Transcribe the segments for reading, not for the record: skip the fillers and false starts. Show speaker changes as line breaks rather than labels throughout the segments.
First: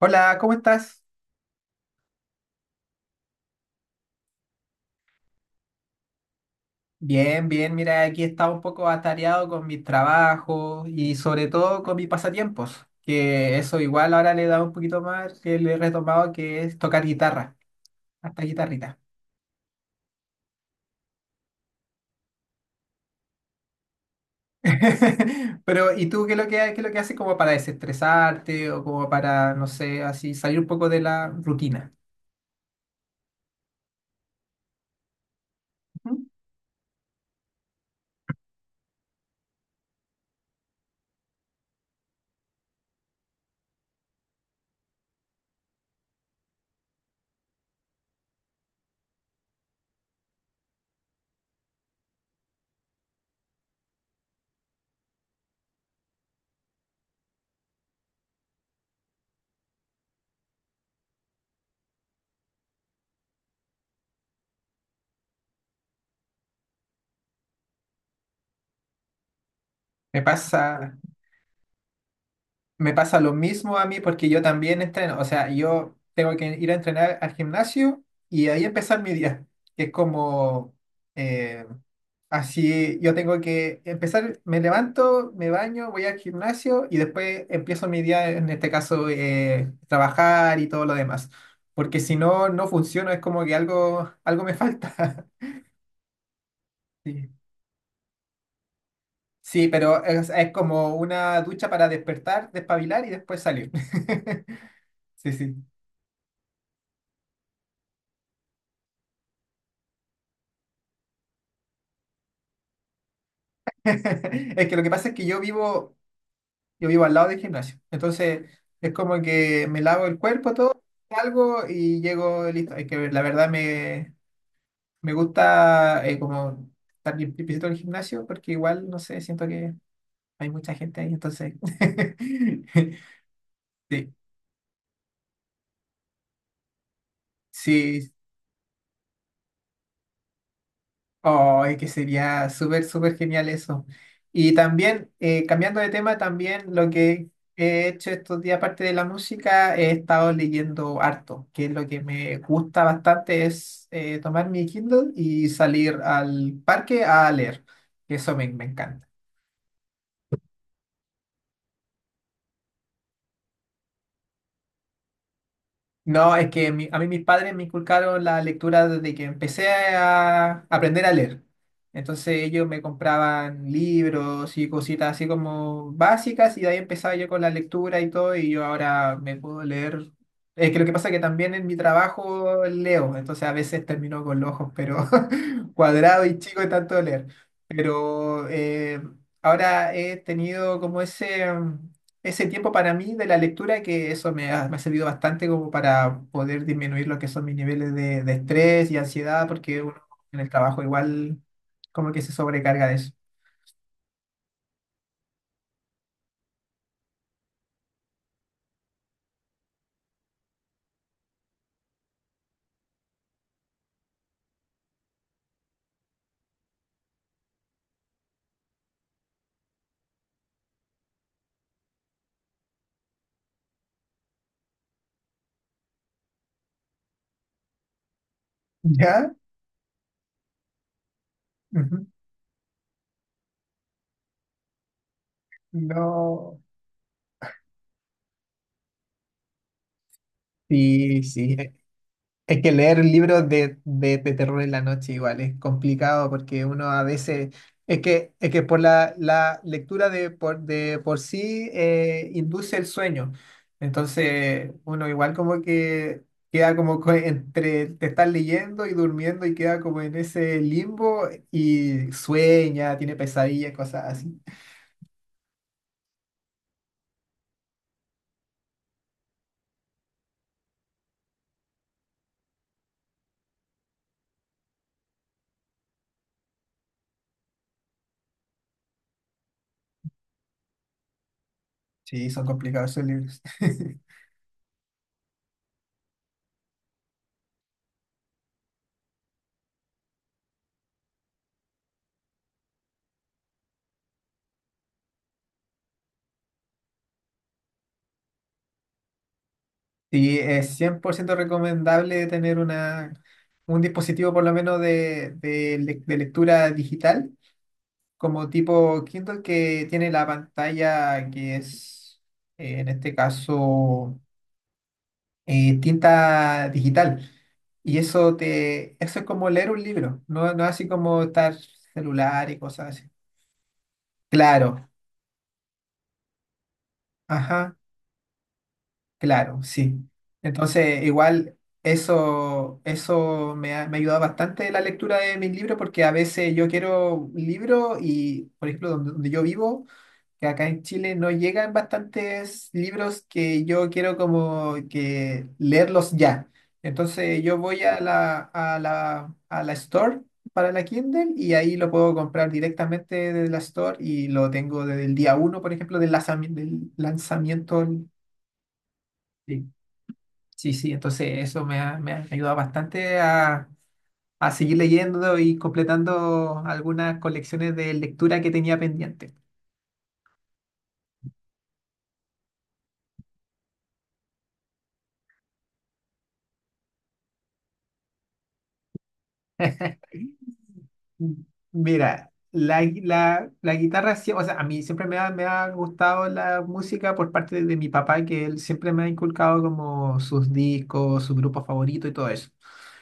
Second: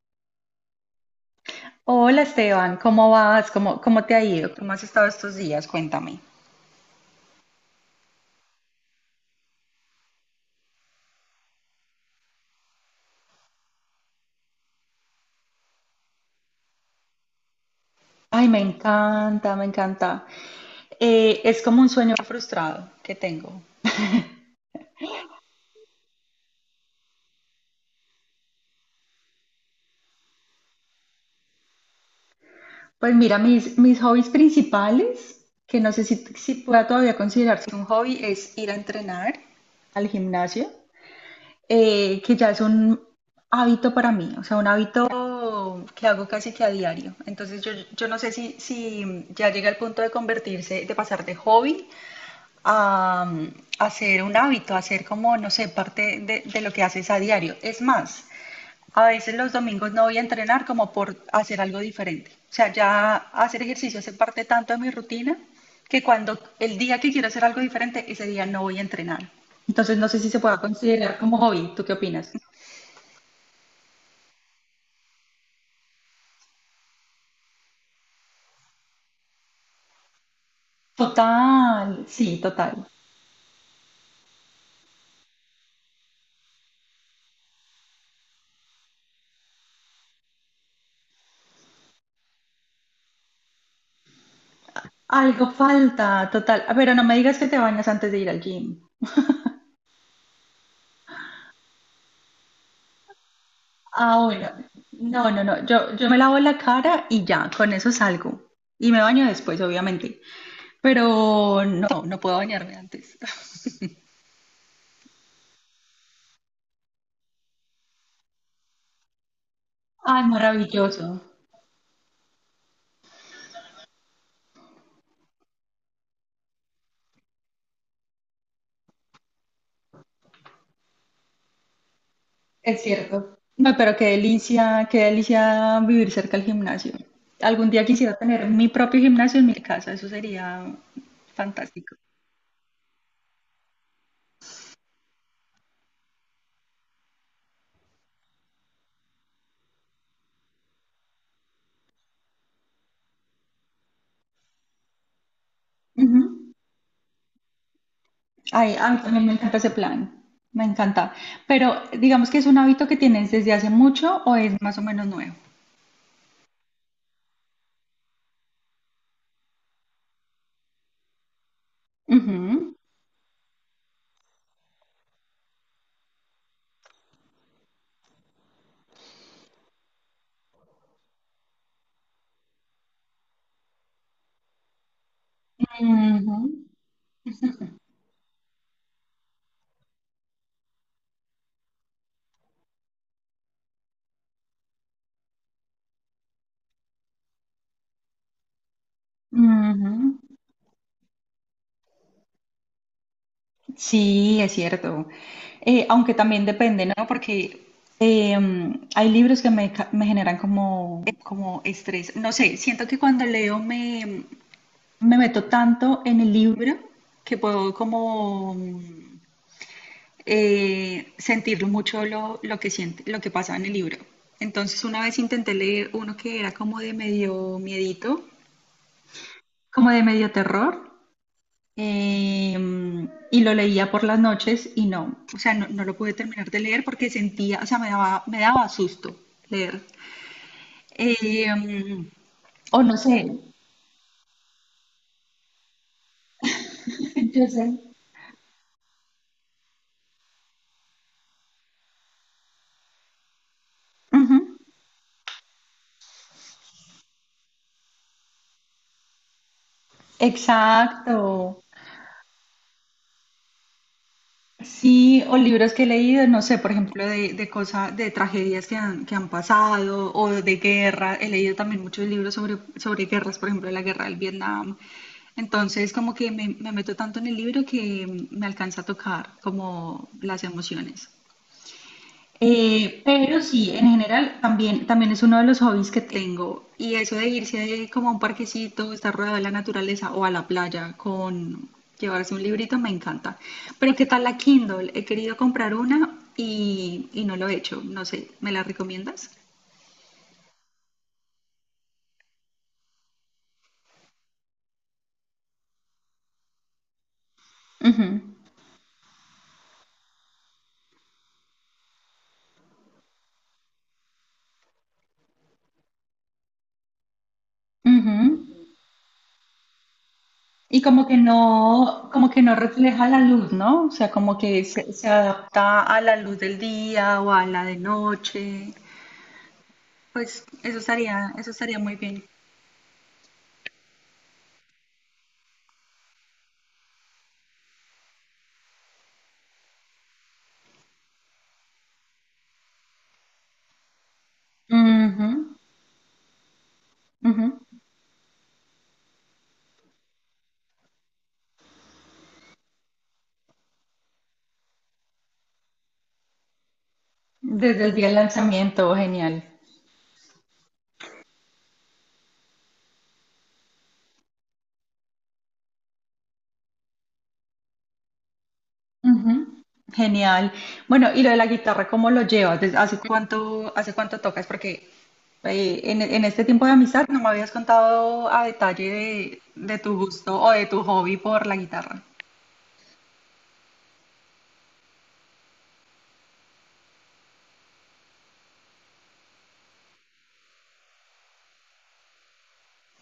Hola, ¿cómo estás?
Hola Esteban, ¿cómo vas? ¿Cómo, cómo te ha ido? ¿Cómo has estado estos días? Cuéntame.
Bien, bien, mira, aquí estaba un poco atareado con mis trabajos y sobre todo con mis pasatiempos, que eso igual ahora le he dado un poquito más, que le he retomado, que es tocar guitarra, hasta
Ay, me
guitarrita.
encanta, me encanta. Es como un sueño frustrado que tengo.
Pero, ¿y tú qué es lo que haces como para desestresarte o como para, no sé, así salir un poco de la rutina?
Pues mira, mis hobbies principales, que no sé si,
Ujú.
si pueda todavía considerarse un hobby, es ir a entrenar al gimnasio, que ya es un hábito para mí, o sea, un hábito que hago casi que a diario. Entonces yo no sé si ya llega al punto de convertirse, de pasar de hobby a, a hacer un hábito, a hacer como, no sé, parte de lo que haces a diario. Es más, a veces los domingos no voy a entrenar como por hacer algo diferente. O sea, ya hacer ejercicio hace parte tanto de mi rutina que cuando el día que quiero hacer algo diferente, ese día no voy a entrenar. Entonces, no sé
Me
si se pueda
pasa...
considerar como hobby. ¿Tú qué opinas?
Me pasa lo mismo a mí porque yo también entreno. O sea, yo tengo que ir a entrenar al gimnasio y ahí empezar mi día. Es como eh,
Total, sí, total.
así, yo tengo que empezar, me levanto, me baño, voy al gimnasio y después empiezo mi día, en este caso, trabajar y todo lo demás. Porque si no, no funciona, es como que algo, algo me falta.
Algo falta, total. Ah, pero no me
Sí.
digas que te bañas antes de ir al gym.
Sí, pero es como una ducha para despertar, despabilar y después salir.
Ah, bueno. No,
Sí,
no,
sí.
no. Yo me lavo la cara y ya, con eso salgo. Y me baño después, obviamente. Pero no, no puedo bañarme antes.
Es que lo que pasa es que yo vivo al lado del gimnasio. Entonces, es como que me lavo el
Ay,
cuerpo todo,
maravilloso.
salgo y llego listo. Es que la verdad me gusta como estar bien visito el gimnasio porque igual, no sé, siento que hay mucha gente ahí. Entonces,
Es cierto. No, pero
sí,
qué delicia vivir cerca del gimnasio. Algún día
sí,
quisiera tener mi propio gimnasio en mi casa, eso sería
ay, que
fantástico.
sería súper, súper genial eso. Y también, cambiando de tema, también lo que he hecho estos días, aparte de la música, he estado leyendo harto, que es lo que me gusta bastante, es tomar mi Kindle y salir
Ujú.
al parque a leer. Eso me
Ay, a mí
encanta.
también me encanta ese plan. Me encanta. Pero digamos que es un hábito que tienes desde hace mucho o es más o menos nuevo.
No, es que a mí mis padres me inculcaron la lectura desde que empecé a aprender a leer. Entonces ellos
Ujú.
me compraban libros y cositas así como básicas y de ahí empezaba yo con la lectura y todo y yo ahora me puedo leer. Es que lo que pasa es que también en mi trabajo leo, entonces a veces termino con los ojos pero cuadrado y
Ujú,
chico de tanto leer. Pero ahora he tenido como ese tiempo para mí de la lectura, que eso me ha servido bastante como para poder disminuir lo que son mis niveles de estrés y ansiedad, porque uno
ujú.
en el trabajo igual como que se sobrecarga de eso.
Sí, es cierto. Aunque también depende, ¿no? Porque hay libros que me generan como, como estrés. No sé, siento que cuando leo me meto tanto en el libro que puedo como sentirlo mucho lo que siente, lo que pasa en el libro. Entonces una vez intenté leer uno que era como de medio miedito,
¿Ya?
como de medio terror.
Ujú.
Y lo leía por las noches y no, o sea, no, no lo pude terminar de
No.
leer porque sentía, o sea, me daba susto leer.
Sí,
Eh,
sí. Es que
o no
leer
sé,
libros de terror en la noche igual es complicado porque uno a veces,
entonces,
es que por la lectura de por sí induce el sueño.
ujú,
Entonces uno igual como que queda como entre te estás leyendo y durmiendo y queda como en ese limbo
exacto.
y sueña, tiene pesadillas, cosas así.
Sí, o libros que he leído, no sé, por ejemplo, de cosas, de tragedias que que han pasado o de guerra. He leído también muchos libros sobre guerras, por ejemplo, la guerra del Vietnam. Entonces, como que me meto tanto en el libro que me alcanza a tocar como las emociones.
Sí, son complicados esos
Pero
libros.
sí, en general también, también es uno de los hobbies que tengo. Y eso de irse ahí como a un parquecito, estar rodeado de la naturaleza o a la playa con llevarse un librito me encanta. Pero ¿qué tal la Kindle? He querido comprar una y no lo he hecho. No sé, ¿me la recomiendas?
Sí, es 100% recomendable tener una, un dispositivo por lo menos de lectura digital,
Ujú,
como tipo Kindle que tiene la pantalla que es, en este caso, tinta digital. Y
ujú.
eso es como leer un libro, no, no
Y
así como estar
como que
celular
no
y cosas
refleja
así.
la luz, ¿no? O sea, como que
Claro,
se adapta a la luz del día o a la de
ajá.
noche.
Claro, sí.
Pues
Entonces,
eso
igual
estaría muy bien.
eso me ha ayudado bastante la lectura de mis libros porque a veces yo quiero un libro y, por ejemplo, donde yo vivo, que acá en Chile no llegan bastantes libros que yo quiero como
Ujú,
que leerlos ya. Entonces,
ujú.
yo voy a la store para la Kindle y ahí lo puedo comprar directamente de la store y lo tengo desde el día uno, por ejemplo, del
Desde
lanzamiento.
el día del lanzamiento, genial.
Sí. Sí, sí, entonces eso me ha ayudado bastante a seguir leyendo y completando algunas colecciones de lectura que tenía pendiente.
Ujú, genial. Bueno, y lo de la guitarra, ¿cómo lo llevas? ¿Desde? Hace cuánto tocas? Porque en este tiempo de amistad no me habías contado a detalle de tu gusto o de tu hobby
Mm.
por la guitarra.
Mira, la guitarra, sí, o sea, a mí siempre me ha gustado la música por parte de mi papá, que él siempre me ha inculcado como sus discos, su grupo favorito y todo eso.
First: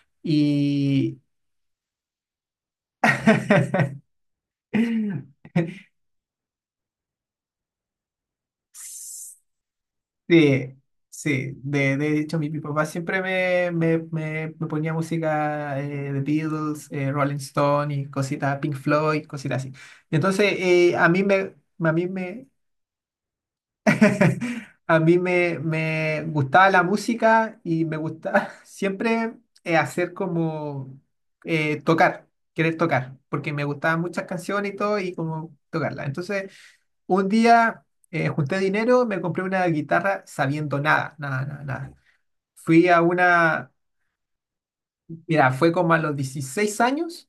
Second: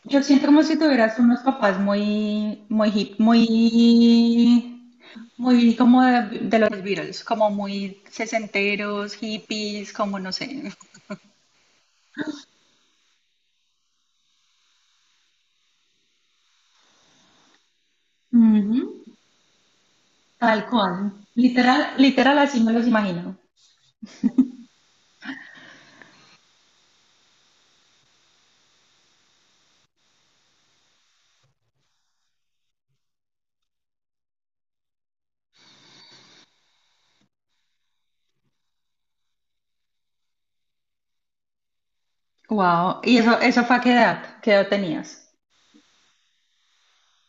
Yo siento como si tuvieras
Y
unos papás muy, muy hip, muy, muy como de los Beatles, como muy sesenteros, hippies, como no sé.
Sí, sí, de hecho mi papá siempre me ponía música de Beatles, Rolling Stone y cositas, Pink
Ujú.
Floyd, cositas así. Entonces
Tal cual. Literal,
a mí
literal
me,
así me los imagino.
a mí me gustaba la música y me gustaba siempre hacer como eh, tocar, querer tocar, porque me gustaban muchas canciones y todo y como tocarlas. Entonces un día junté dinero, me compré una guitarra sabiendo nada, nada, nada, nada. Fui
Wow.
a
¿Y eso
una,
fue a qué edad? ¿Qué edad tenías?
Mira, fue como a los 16 años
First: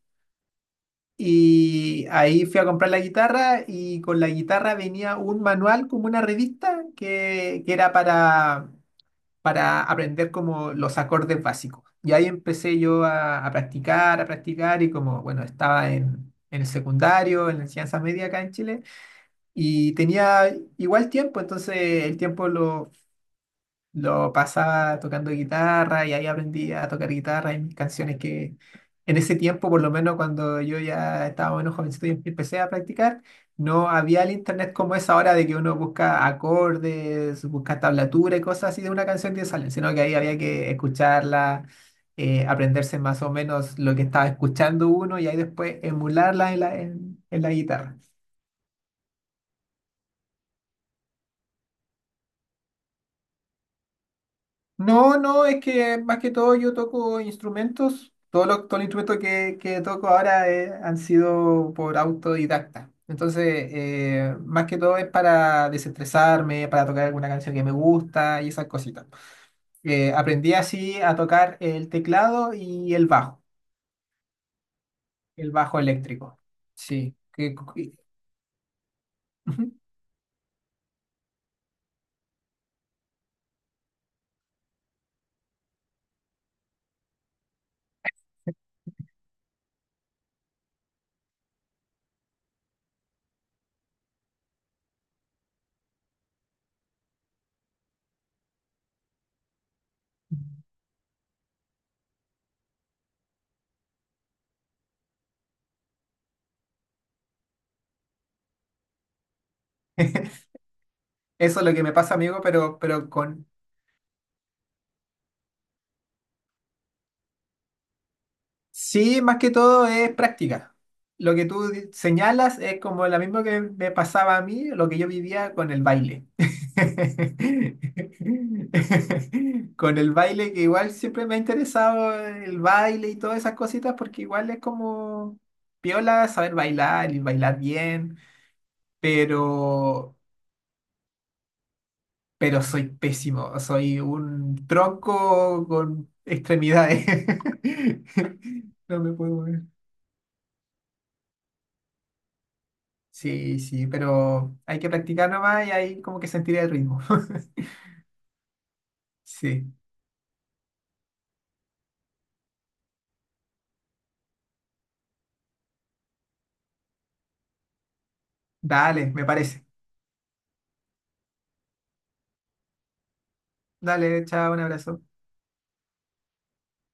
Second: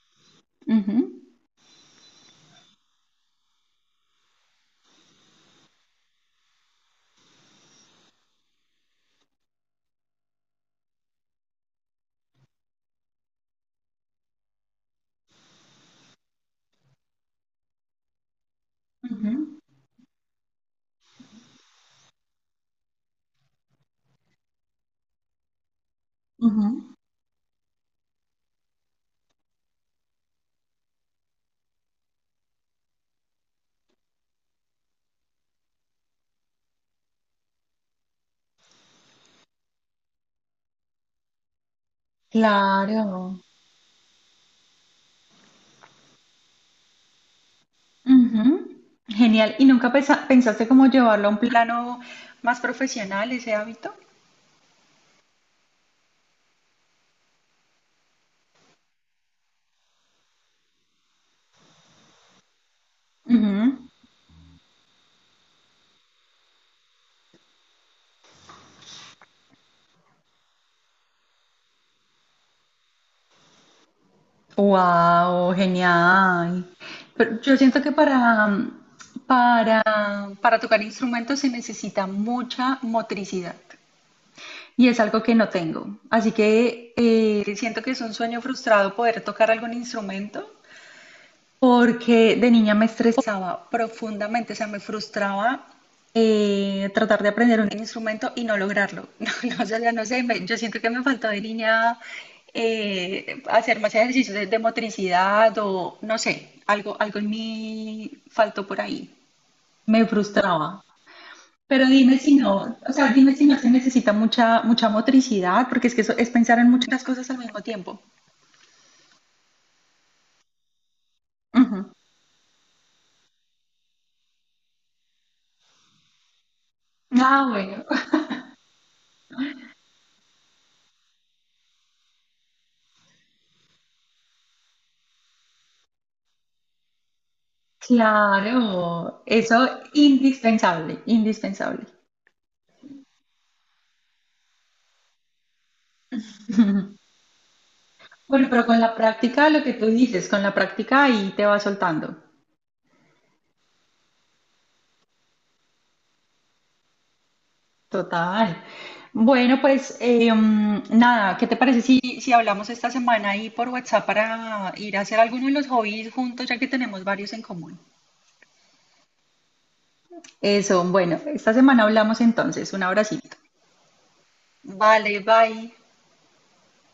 Ujú,
y ahí fui a comprar la guitarra y con la guitarra venía un manual como una revista que era para aprender como los acordes básicos. Y ahí empecé yo a practicar, a practicar y como, bueno, estaba en el secundario, en la enseñanza media acá en Chile.
ujú,
Y tenía igual tiempo, entonces el tiempo lo pasaba tocando guitarra y ahí aprendí a
ujú.
tocar guitarra y mis canciones que en ese tiempo, por lo menos cuando yo ya estaba menos jovencito y empecé a practicar, no había el internet como es ahora de que uno busca acordes, busca tablatura y cosas así de una canción que salen, sino que ahí había que escucharla, aprenderse más o
Claro.
menos lo que estaba escuchando uno y ahí después emularla en la guitarra.
Ujú. Genial. ¿Y nunca pensaste cómo llevarlo a un plano más profesional ese hábito?
No, no, es que más que todo yo toco instrumentos. Todos los instrumentos que toco ahora han sido por autodidacta. Entonces, más que todo es para desestresarme, para tocar alguna canción que me gusta y esas cositas. Aprendí así a tocar el teclado y el
Wow,
bajo eléctrico.
genial.
Sí.
Pero yo siento que para, para tocar instrumentos se necesita mucha motricidad. Y es algo que no tengo. Así que siento que es un sueño frustrado poder tocar algún instrumento porque de niña me estresaba profundamente, o sea, me frustraba tratar de aprender un instrumento y no lograrlo. No, no, o sea, no sé, yo siento que me faltó de niña hacer más ejercicios de motricidad o no sé, algo, algo en mí faltó por ahí. Me frustraba.
Eso es lo que
Pero
me pasa,
dime si
amigo,
no,
pero,
o sea,
pero
dime si
con,
no se necesita mucha, mucha motricidad, porque es que eso es pensar en muchas cosas al mismo tiempo.
Sí, más que todo es práctica. Lo que tú
Ujú.
señalas es como lo mismo que me pasaba a mí, lo que yo vivía con el baile.
Ah, bueno.
Con el baile que igual siempre me ha interesado el baile y todas esas cositas porque igual es como piola saber bailar y bailar bien,
Claro, eso
pero
indispensable, indispensable.
soy pésimo, soy un tronco con extremidades.
Bueno, pero con la
No me puedo
práctica, lo
mover.
que tú dices, con la práctica ahí te va soltando.
Sí, sí, pero hay que practicar nomás y ahí como que sentiré el ritmo.
Total. Bueno,
Sí,
pues nada, ¿qué te parece si hablamos esta semana ahí por WhatsApp para ir a hacer alguno de los hobbies juntos, ya que tenemos varios en común?
dale, me parece.
Eso, bueno, esta semana hablamos entonces. Un abracito.
Dale, chao, un abrazo.
Vale, bye.